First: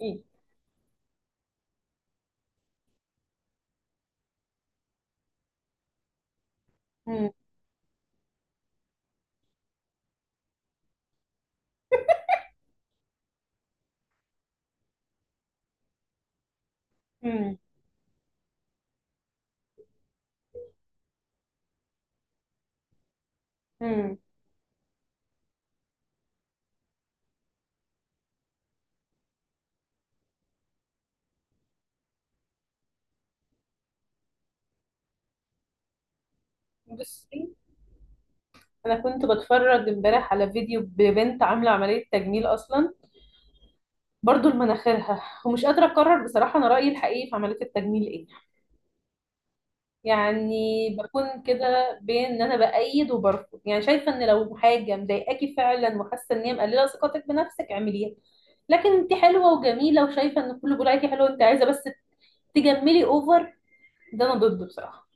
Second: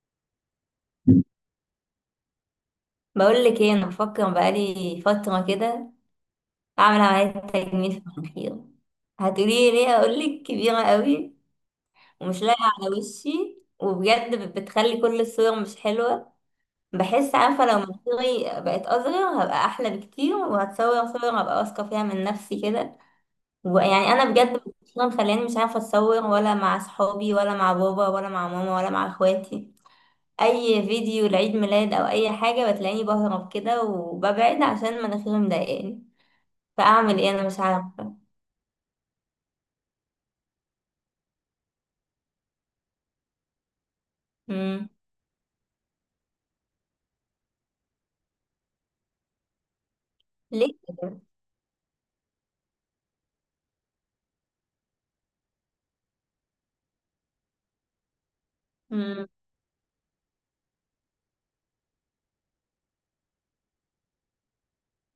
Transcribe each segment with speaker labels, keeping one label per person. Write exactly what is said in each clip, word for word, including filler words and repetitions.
Speaker 1: ايه.
Speaker 2: بقول لك ايه، انا بفكر بقالي فتره كده اعمل
Speaker 1: مم.
Speaker 2: عمليه تجميل في المناخير. هتقولي لي ليه؟ اقول لك كبيره قوي ومش لايقه على وشي، وبجد بت- بتخلي كل الصور مش حلوه. بحس
Speaker 1: مم.
Speaker 2: عارفه لو مناخيري بقت اصغر هبقى احلى بكتير، وهتصور صور هبقى واثقه فيها من نفسي كده. ويعني
Speaker 1: مم.
Speaker 2: انا بجد مخلياني مش عارفه اتصور، ولا مع صحابي ولا مع بابا ولا مع ماما ولا مع اخواتي. اي فيديو لعيد ميلاد او اي حاجه بتلاقيني بهرب كده وببعد عشان مناخيري مضايقاني. فاعمل ايه؟
Speaker 1: بصي،
Speaker 2: انا مش عارفه.
Speaker 1: انا كنت بتفرج امبارح على فيديو ببنت عامله عمليه تجميل اصلا، برضو
Speaker 2: امم
Speaker 1: لمناخيرها، ومش قادره اقرر بصراحه انا رايي الحقيقي في عمليه التجميل ايه.
Speaker 2: ليه؟
Speaker 1: يعني بكون كده بين ان انا بايد وبرفض، يعني شايفه ان لو حاجه مضايقاكي فعلا وحاسه ان هي مقلله ثقتك بنفسك اعمليها. لكن انت
Speaker 2: امم
Speaker 1: حلوه وجميله، وشايفه ان كله بيقول عليكي حلوه، انت عايزه بس تجملي اوفر، ده انا ضده بصراحه.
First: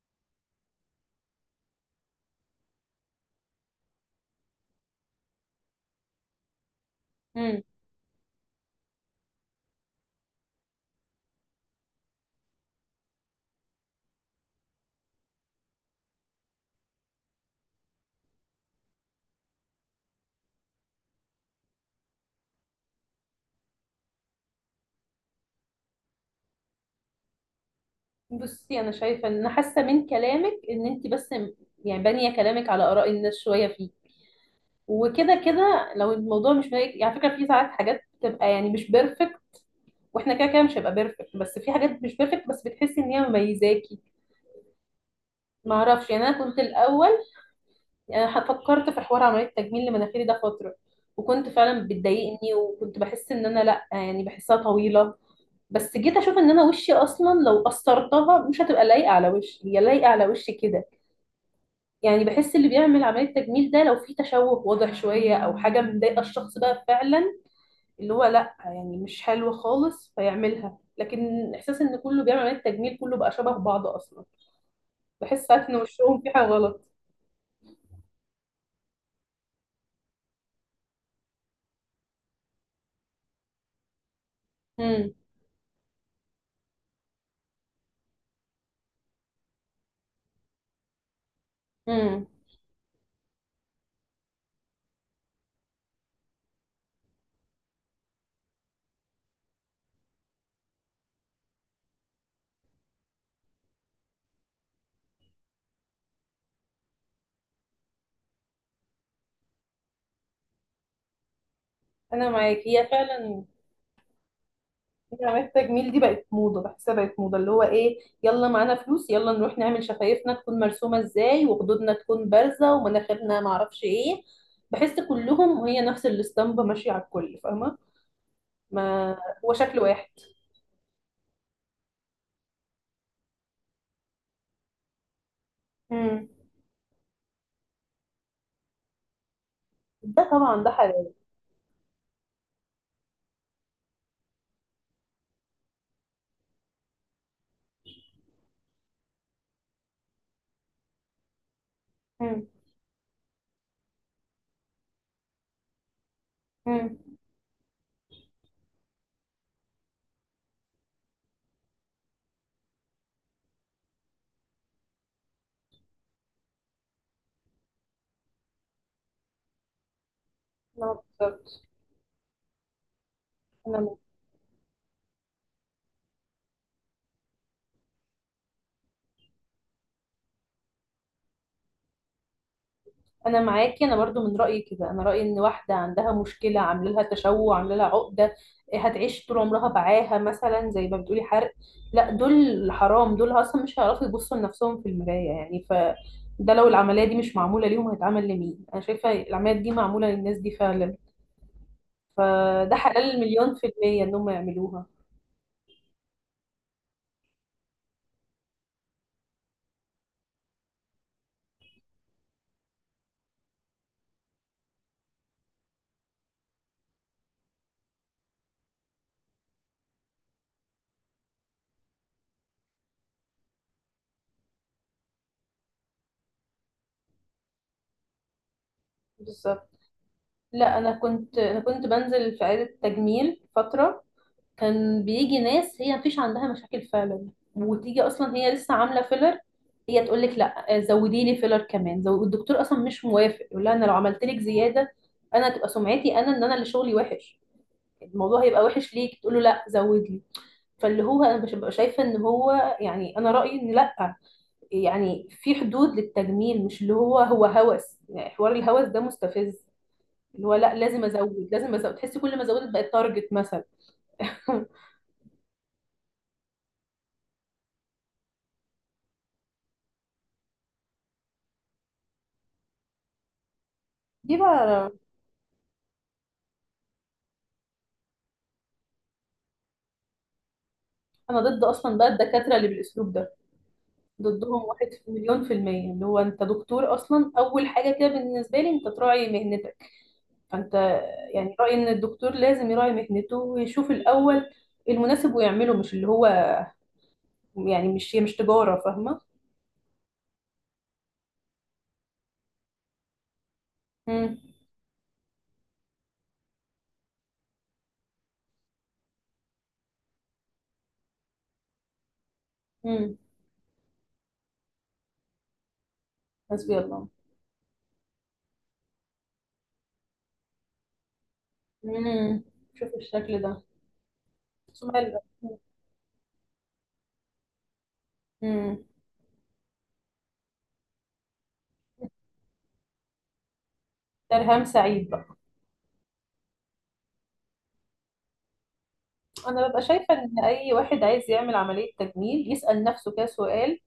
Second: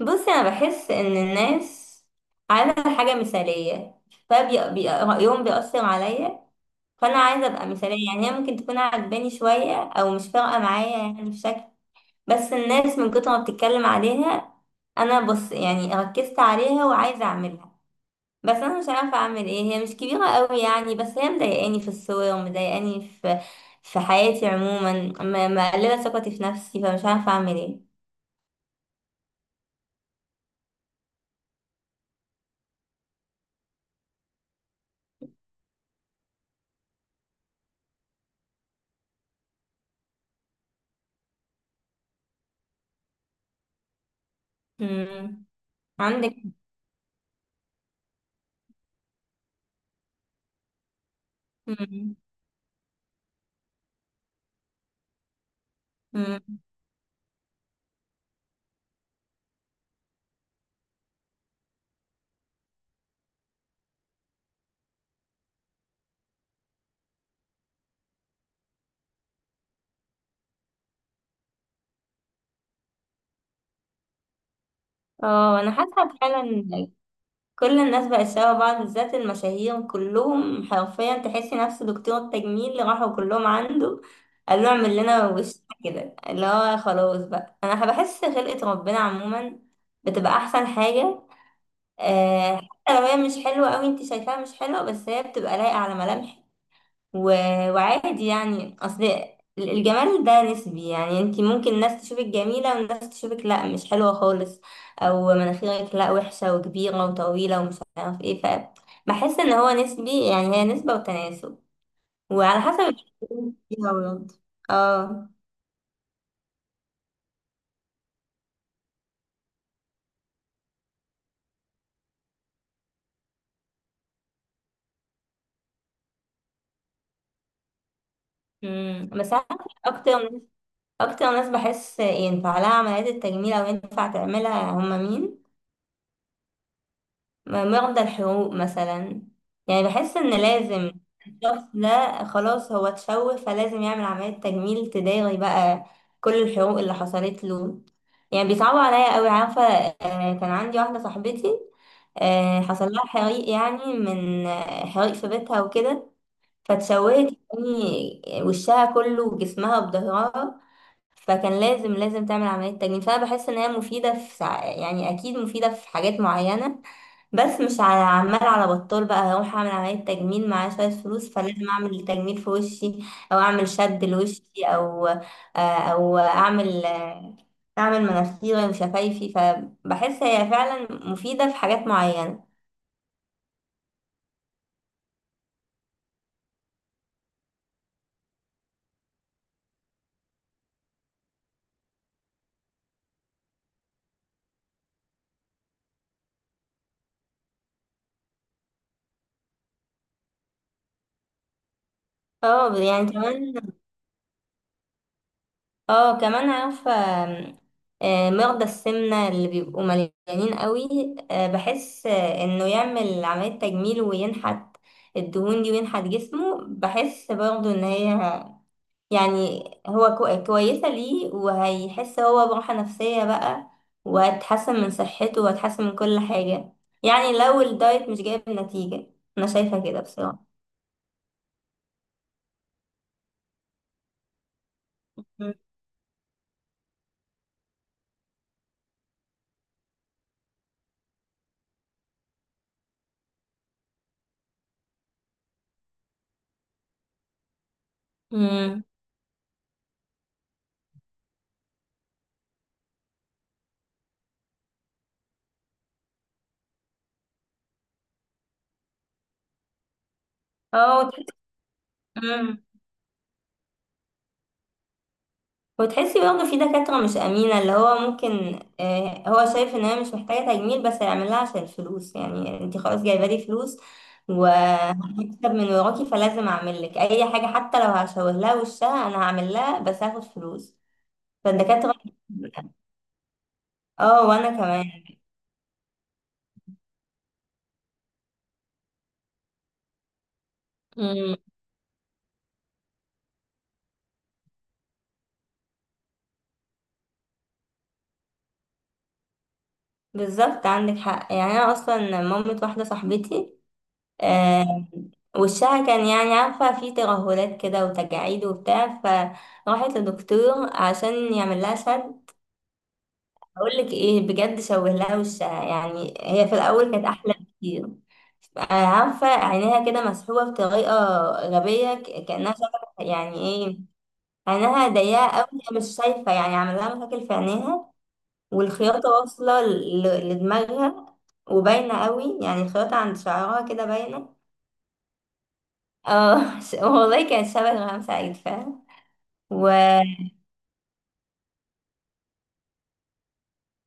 Speaker 2: بصي، انا بحس ان الناس عايزه حاجه مثاليه، فبيقراهم بيأثر عليا، فانا عايزه ابقى مثاليه. يعني هي ممكن تكون عجباني شويه او مش فارقه معايا يعني في شكل، بس الناس من كتر ما بتتكلم عليها انا بص يعني ركزت عليها وعايزه اعملها. بس انا مش عارفه اعمل ايه. هي مش كبيره قوي يعني، بس هي مضايقاني في الصور ومضايقاني في في حياتي عموما. م- مقلله ثقتي في نفسي، فمش عارفه اعمل ايه.
Speaker 1: بصي، انا شايفه ان حاسه من كلامك ان انت بس م- يعني بانيه كلامك على اراء الناس شويه فيه. وكده كده لو الموضوع مش مضايقك، يعني على فكره في ساعات حاجات بتبقى يعني مش بيرفكت، واحنا كده كده مش هيبقى بيرفكت، بس في حاجات مش بيرفكت بس بتحسي ان هي مميزاكي.
Speaker 2: مم.
Speaker 1: ما اعرفش، يعني
Speaker 2: عندك.
Speaker 1: انا كنت الاول، يعني أنا فكرت في حوار عمليه تجميل لمناخيري ده فتره، وكنت فعلا
Speaker 2: مم.
Speaker 1: بتضايقني وكنت بحس ان انا لا يعني بحسها طويله. بس جيت اشوف
Speaker 2: مم.
Speaker 1: ان انا وشي اصلا لو قصرتها مش هتبقى لايقه على وشي، هي لايقه على وشي كده. يعني بحس اللي بيعمل عملية تجميل ده لو في تشوه واضح شوية أو حاجة مضايقة الشخص بقى فعلا، اللي هو لأ يعني مش حلوة خالص فيعملها. لكن إحساس إن كله بيعمل عملية تجميل كله بقى شبه بعض أصلا، بحس
Speaker 2: اه
Speaker 1: ساعات
Speaker 2: انا
Speaker 1: إن
Speaker 2: حاسه
Speaker 1: وشهم في حاجة غلط.
Speaker 2: فعلا، كل الناس بقت شبه بعض، بالذات المشاهير كلهم حرفيا تحسي نفس دكتور التجميل اللي راحوا كلهم عنده قال له اعمل
Speaker 1: امم.
Speaker 2: لنا وش كده. اللي هو خلاص بقى انا بحس خلقه ربنا عموما بتبقى احسن حاجه.
Speaker 1: امم.
Speaker 2: آه، حتى لو هي مش حلوة أوي، انت شايفاها مش حلوة، بس هي بتبقى لايقة على ملامحك. و... وعادي يعني. أصل ال- الجمال ده نسبي يعني، انت ممكن ناس تشوفك جميلة وناس تشوفك لا مش حلوة خالص، أو مناخيرك لا وحشة وكبيرة وطويلة ومش عارف ايه. فبحس ان هو نسبي يعني، هي نسبة وتناسب
Speaker 1: أنا معاك،
Speaker 2: وعلى حسب
Speaker 1: هي فعلا
Speaker 2: الشخصية فيها برضه. اه.
Speaker 1: عملية التجميل دي بقت موضة، بحسها بقت موضة اللي هو إيه يلا معانا فلوس، يلا نروح نعمل شفايفنا تكون مرسومة إزاي وخدودنا تكون بارزة ومناخيرنا معرفش إيه. بحس كلهم هي نفس الاسطمبة ماشية على الكل، فاهمة؟
Speaker 2: مم.
Speaker 1: ما
Speaker 2: بس أنا،
Speaker 1: هو شكل واحد.
Speaker 2: أكتر ناس، أكتر ناس بحس ينفع لها عمليات التجميل أو ينفع تعملها هما مين؟
Speaker 1: امم.
Speaker 2: م- مرضى الحروق مثلا. يعني بحس
Speaker 1: ده
Speaker 2: ان
Speaker 1: طبعا ده
Speaker 2: لازم
Speaker 1: حلال.
Speaker 2: الشخص ده خلاص هو اتشوه فلازم يعمل عملية تجميل تداري بقى كل الحروق اللي حصلت له. يعني بيصعبوا عليا قوي، عارفة؟ آه، كان عندي واحدة صاحبتي،
Speaker 1: امم.
Speaker 2: آه، حصل لها حريق يعني، من آه، حريق في بيتها وكده،
Speaker 1: امم.
Speaker 2: فتشوهت يعني وشها كله وجسمها وظهرها. فكان لازم لازم تعمل عملية تجميل، فأنا بحس إن هي مفيدة في سع... يعني أكيد مفيدة في حاجات معينة. بس مش على عمال على بطال بقى هروح أعمل عملية تجميل، معايا شوية
Speaker 1: اه
Speaker 2: فلوس
Speaker 1: بالظبط.
Speaker 2: فلازم أعمل تجميل في وشي، أو أعمل
Speaker 1: انا
Speaker 2: شد لوشي، أو آه، أو أعمل آه، أعمل مناخيري وشفايفي. فبحس هي فعلا مفيدة في حاجات معينة.
Speaker 1: انا معاكي، انا برضو من رايي كده. انا رايي ان واحده عندها مشكله عامله لها تشوه عامله لها عقده، إيه، هتعيش طول عمرها بعاها مثلا زي ما بتقولي حرق، لا دول حرام، دول اصلا مش هيعرفوا يبصوا لنفسهم في المرايه يعني ف ده لو العمليه دي مش معموله ليهم هيتعمل لمين؟ انا شايفه العمليات دي معموله للناس دي فعلا، فده
Speaker 2: اه يعني
Speaker 1: حلال مليون
Speaker 2: كمان،
Speaker 1: في الميه انهم يعملوها.
Speaker 2: اه كمان عارفة. آم، آه، مرضى السمنة اللي بيبقوا مليانين قوي، آه، بحس آه، انه يعمل عملية تجميل وينحت الدهون دي وينحت جسمه. بحس برضه ان هي يعني هو كو- كويسة ليه، وهيحس هو براحة نفسية بقى، وهتحسن من صحته وهتحسن من كل حاجة، يعني لو الدايت مش جايب نتيجة. انا
Speaker 1: بالظبط.
Speaker 2: شايفة كده بصراحة.
Speaker 1: لا انا كنت انا كنت بنزل في عياده تجميل فتره، كان بيجي ناس هي مفيش عندها مشاكل فعلا، وتيجي اصلا هي لسه عامله فيلر، هي تقول لك لا آه، زودي لي فيلر كمان زو... والدكتور اصلا مش موافق، يقول لها انا لو عملت لك زياده انا تبقى سمعتي انا ان انا اللي شغلي وحش، الموضوع هيبقى
Speaker 2: مم.
Speaker 1: وحش ليك. تقول له لا، زود لي. فاللي هو انا مش ببقى شايفه ان هو، يعني انا رايي ان لا، يعني في حدود للتجميل، مش اللي هو هو هوس، يعني حوار الهوس ده مستفز، اللي هو لا
Speaker 2: اه
Speaker 1: لازم
Speaker 2: وتحس-
Speaker 1: ازود، لازم ازود، تحسي كل ما
Speaker 2: مم.
Speaker 1: زودت بقت تارجت مثلا.
Speaker 2: وتحسي برضه في دكاترة مش أمينة، اللي هو ممكن آه، هو شايف إن هي مش محتاجة تجميل بس هيعمل لها عشان الفلوس. يعني انتي خلاص جايبة لي فلوس
Speaker 1: دي بقى،
Speaker 2: وهكسب من وراكي، فلازم أعمل لك أي حاجة، حتى لو هشوه لها وشها أنا هعمل لها بس هاخد فلوس.
Speaker 1: انا ضد
Speaker 2: فالدكاترة،
Speaker 1: اصلا بقى الدكاتره اللي بالاسلوب ده،
Speaker 2: اه وأنا
Speaker 1: ضدهم
Speaker 2: كمان.
Speaker 1: واحد في مليون في المية. اللي هو انت دكتور اصلا، اول حاجة كده بالنسبة لي انت تراعي مهنتك، فانت
Speaker 2: مم.
Speaker 1: يعني رأيي ان الدكتور لازم يراعي مهنته ويشوف الاول المناسب ويعمله، مش اللي هو يعني، مش هي مش تجارة، فاهمة؟
Speaker 2: بالظبط، عندك حق. يعني أنا أصلا مامة واحدة صاحبتي،
Speaker 1: امم.
Speaker 2: آه، وشها كان يعني، عارفة، فيه ترهلات كده وتجاعيد وبتاع، فراحت لدكتور عشان يعمل لها شد.
Speaker 1: امم.
Speaker 2: أقولك إيه، بجد شوه لها وشها. يعني هي في
Speaker 1: حسبي
Speaker 2: الأول كانت
Speaker 1: الله.
Speaker 2: أحلى بكتير. آه، عارفة عينيها كده مسحوبة بطريقة غبية، ك-
Speaker 1: امم.
Speaker 2: كأنها
Speaker 1: شوف
Speaker 2: شبه يعني
Speaker 1: الشكل ده.
Speaker 2: إيه، عينها
Speaker 1: سؤال.
Speaker 2: ضيقة أوي، هي مش شايفة يعني، عمل لها مشاكل في عينيها.
Speaker 1: امم.
Speaker 2: والخياطة واصلة ل- لدماغها، وباينة أوي يعني، الخياطة عند شعرها كده باينة.
Speaker 1: ترهام سعيد بقى.
Speaker 2: اه ش- والله كانت شبه إلهام سعيد فعلا. و.
Speaker 1: انا ببقى شايفه ان اي واحد عايز يعمل عمليه تجميل يسال نفسه كده سؤال:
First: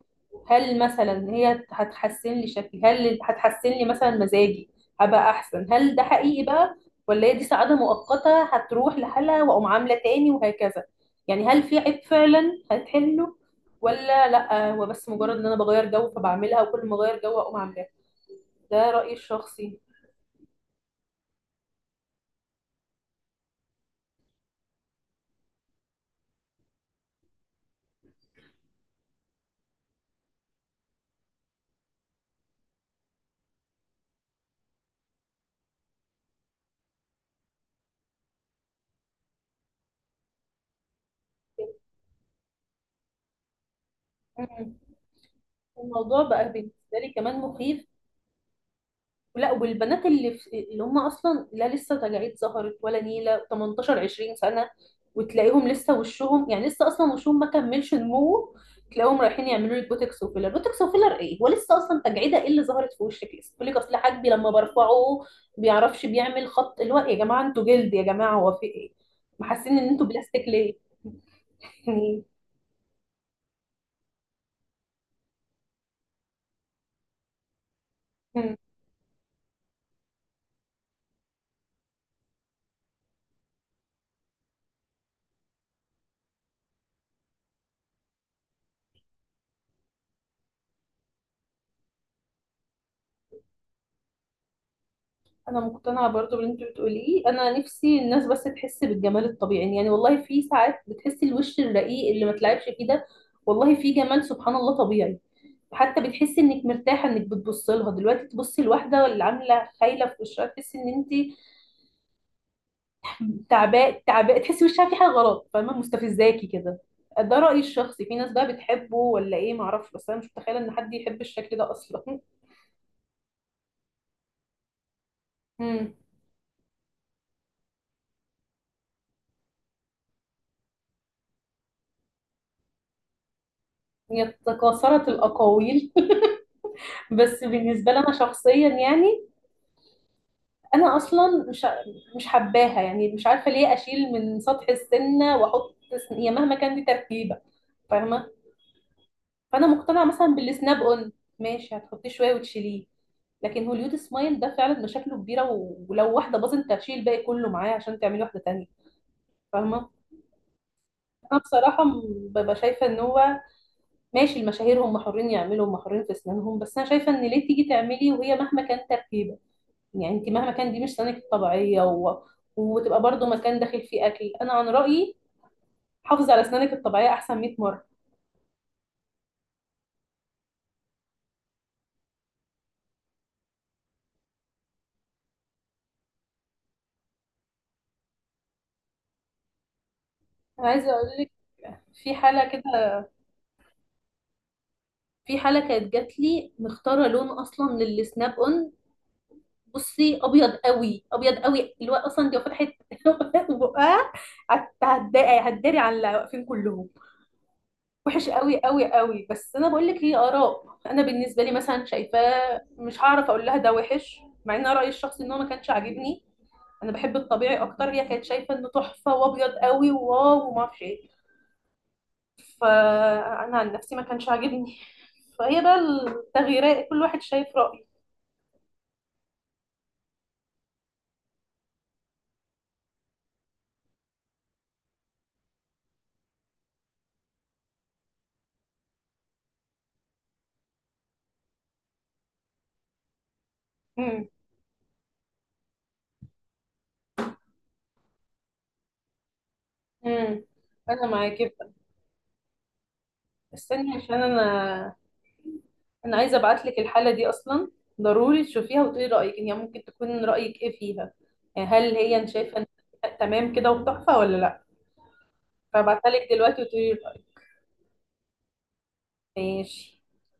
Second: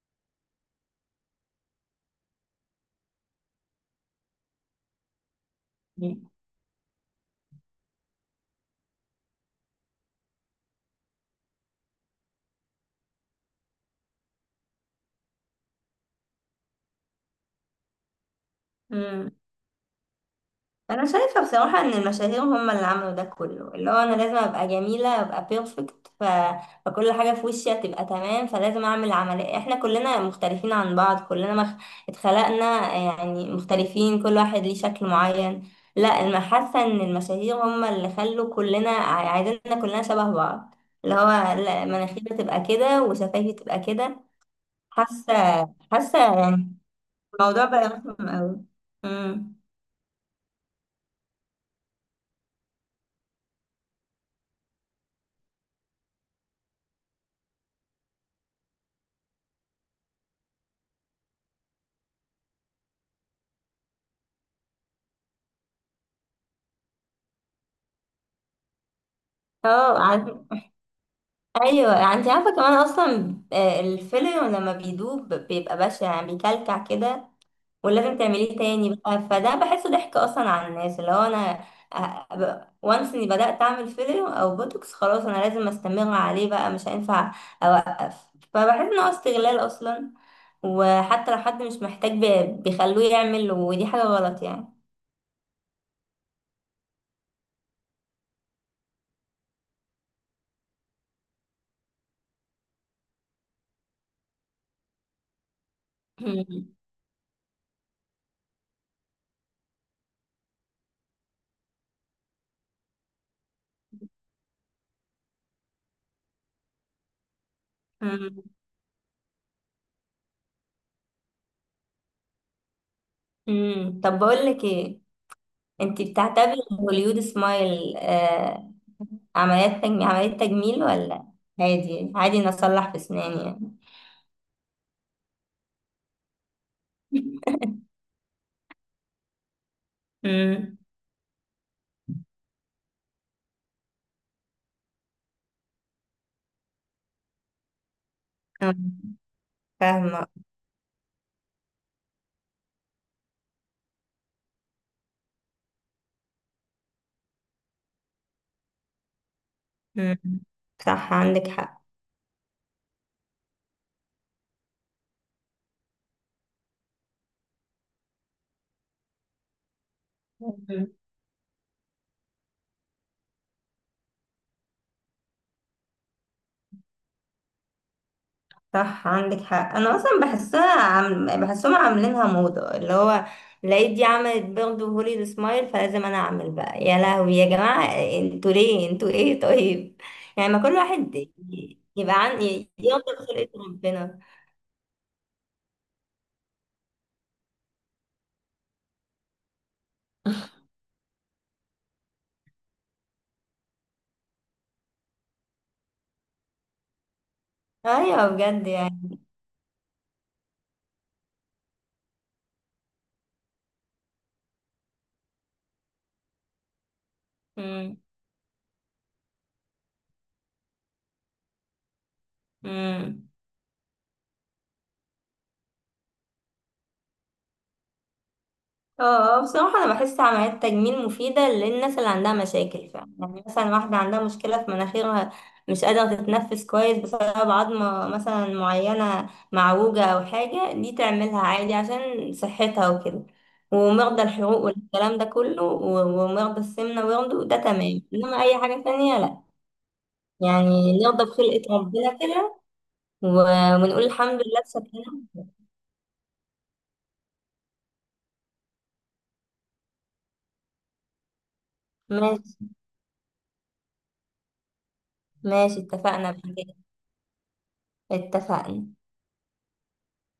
Speaker 1: هل مثلا هي هتحسن لي شكلي؟ هل هتحسن لي مثلا مزاجي، هبقى احسن؟ هل ده حقيقي بقى ولا هي دي سعاده مؤقته هتروح لحالها واقوم عامله تاني وهكذا؟ يعني هل في عيب فعلا هتحله، ولا لا هو بس مجرد ان انا بغير جو فبعملها وكل ما اغير جو اقوم عاملاها؟ ده رايي
Speaker 2: مم.
Speaker 1: الشخصي.
Speaker 2: انا شايفه بصراحه ان المشاهير هم اللي عملوا ده كله، اللي هو انا لازم ابقى جميله، ابقى بيرفكت. ف... فكل حاجه في وشي هتبقى تمام فلازم اعمل عمليه. احنا كلنا مختلفين عن بعض، كلنا مخ... اتخلقنا يعني مختلفين، كل واحد ليه شكل معين. لا انا حاسه ان المشاهير هم اللي خلوا كلنا عايزيننا كلنا شبه بعض، اللي هو لا مناخيري تبقى كده وشفايفي تبقى كده.
Speaker 1: مم.
Speaker 2: حاسه، حاسه
Speaker 1: الموضوع بقى
Speaker 2: يعني
Speaker 1: بالنسبه لي كمان
Speaker 2: الموضوع
Speaker 1: مخيف.
Speaker 2: بقى رخم قوي.
Speaker 1: لا
Speaker 2: امم.
Speaker 1: والبنات اللي في اللي هم اصلا لا لسه تجاعيد ظهرت ولا نيله تمنتاشر عشرين سنه، وتلاقيهم لسه وشهم يعني لسه اصلا وشهم ما كملش نموه، تلاقيهم رايحين يعملوا لك بوتوكس وفيلر، بوتوكس وفيلر ايه، ولسه اصلا تجعيده ايه اللي ظهرت في وشك؟ لسه يقول لك اصل حاجبي لما برفعه بيعرفش بيعمل خط، اللي هو إيه يا جماعه، انتوا جلد يا جماعه هو في ايه، محسين ان
Speaker 2: اه
Speaker 1: انتوا
Speaker 2: عارف.
Speaker 1: بلاستيك ليه؟
Speaker 2: ايوه انت عارفه كمان اصلا، آه، الفيلر لما بيدوب بيبقى بشع يعني، بيكلكع كده، ولازم تعمليه تاني بقى. فده بحسه ضحك اصلا على الناس، اللي هو انا وانس اني بدات اعمل فيلر او بوتوكس، خلاص انا لازم استمر عليه بقى، مش هينفع اوقف. فبحس ان هو استغلال اصلا، وحتى لو حد مش محتاج بي- بيخلوه يعمل، ودي حاجه غلط يعني.
Speaker 1: انا مقتنعه برضو باللي انت بتقوليه، انا نفسي الناس بس تحس بالجمال الطبيعي، يعني والله في ساعات بتحسي الوش الرقيق اللي ما تلعبش فيه ده، والله في جمال سبحان الله طبيعي. حتى بتحسي انك مرتاحه انك بتبص لها، دلوقتي تبصي لواحده اللي عامله خايله في وشها تحسي ان انت تعباء، تعباء، تحسي وشها في حاجه غلط، فاهمه؟ مستفزاكي كده. ده رايي الشخصي، في ناس بقى بتحبه ولا ايه معرفش، بس انا مش متخيله ان حد يحب الشكل ده اصلا.
Speaker 2: امم. طب بقول لك ايه،
Speaker 1: امم.
Speaker 2: انت بتعتبري هوليود سمايل آه عمليات تجميل، عملية تجميل، ولا عادي؟ عادي إن اصلح في اسناني يعني؟
Speaker 1: يتكاثرت الاقاويل. بس بالنسبه لي انا شخصيا يعني
Speaker 2: امم.
Speaker 1: انا اصلا مش مش حباها، يعني مش عارفه ليه اشيل من سطح السنه واحط سن- هي مهما كان دي تركيبه، فاهمه؟ فانا مقتنعه مثلا
Speaker 2: فاهمة.
Speaker 1: بالسناب اون، ماشي، هتحطيه شويه وتشيليه. لكن هوليود سمايل ده فعلا مشاكله كبيره، و- ولو واحده باظت انت هتشيل الباقي كله معاه عشان تعملي واحده تانية، فاهمه؟
Speaker 2: امم. صح
Speaker 1: انا
Speaker 2: عندك حق.
Speaker 1: بصراحه م- ببقى شايفه ان هو، ماشي، المشاهير هم حرين يعملوا، هم حرين في اسنانهم، بس انا شايفه ان ليه تيجي تعملي وهي مهما كان تركيبه، يعني انت مهما كان دي
Speaker 2: مم.
Speaker 1: مش سنانك الطبيعيه و... وتبقى برضو مكان داخل فيه اكل. انا عن رايي، حافظي على اسنانك الطبيعيه احسن مئة مره.
Speaker 2: صح عندك حق. انا اصلا بحسها عم... بحسهم عاملينها موضة، اللي هو لقيت دي عملت برضه هوليود سمايل فلازم انا اعمل بقى. يا لهوي، يا جماعة انتوا ليه؟ انتوا ايه؟ طيب يعني ما
Speaker 1: انا
Speaker 2: كل
Speaker 1: عايزه اقول
Speaker 2: واحد
Speaker 1: لك،
Speaker 2: ي-
Speaker 1: في
Speaker 2: يبقى عن
Speaker 1: حاله
Speaker 2: ي-
Speaker 1: كده،
Speaker 2: يرضى بخلقة ربنا.
Speaker 1: في حاله كانت جات لي مختاره لون اصلا للسناب اون، بصي ابيض قوي، ابيض قوي اللي هو اصلا دي لو فتحت لو فتحت بقها، هت- هتضايق- هتداري على اللي واقفين كلهم،
Speaker 2: ايوه
Speaker 1: وحش قوي
Speaker 2: بجد
Speaker 1: قوي
Speaker 2: يعني.
Speaker 1: قوي. بس انا بقول لك هي اراء، انا بالنسبه لي مثلا شايفاه، مش هعرف اقول لها ده وحش، مع ان رايي الشخصي ان هو ما كانش عاجبني، انا بحب الطبيعي اكتر،
Speaker 2: امم.
Speaker 1: هي كانت شايفه انه تحفه وابيض قوي وواو وما اعرفش ايه.
Speaker 2: امم.
Speaker 1: فانا عن نفسي ما كانش عاجبني، فهي بقى التغييرات كل واحد شايف رايه.
Speaker 2: اه. آه، بصراحه انا بحس عمليات تجميل مفيده للناس اللي عندها مشاكل فعلا، يعني مثلا واحده عندها مشكله في مناخيرها مش قادره تتنفس كويس بسبب عظمه مثلا معينه معوجه او حاجه، دي تعملها عادي عشان صحتها وكده. ومرضى
Speaker 1: امم.
Speaker 2: الحروق والكلام ده كله و- ومرضى السمنه ويرضوا، ده تمام، انما اي حاجه تانية لا.
Speaker 1: امم.
Speaker 2: يعني
Speaker 1: انا
Speaker 2: نرضى
Speaker 1: معاكي
Speaker 2: بخلقه
Speaker 1: بقى.
Speaker 2: ربنا كده، و-
Speaker 1: استني
Speaker 2: ونقول
Speaker 1: عشان
Speaker 2: الحمد لله
Speaker 1: انا،
Speaker 2: بشكلنا.
Speaker 1: انا عايزه ابعت لك الحاله دي اصلا، ضروري تشوفيها وتقولي رايك، يعني ممكن تكون رايك ايه فيها، يعني هل هي أنت شايفه إن
Speaker 2: ماشي.
Speaker 1: تمام كده وتحفه ولا لا؟
Speaker 2: ماشي
Speaker 1: فابعتها لك
Speaker 2: اتفقنا
Speaker 1: دلوقتي
Speaker 2: بحاجة.
Speaker 1: وتقولي رايك.
Speaker 2: اتفقنا.
Speaker 1: ماشي.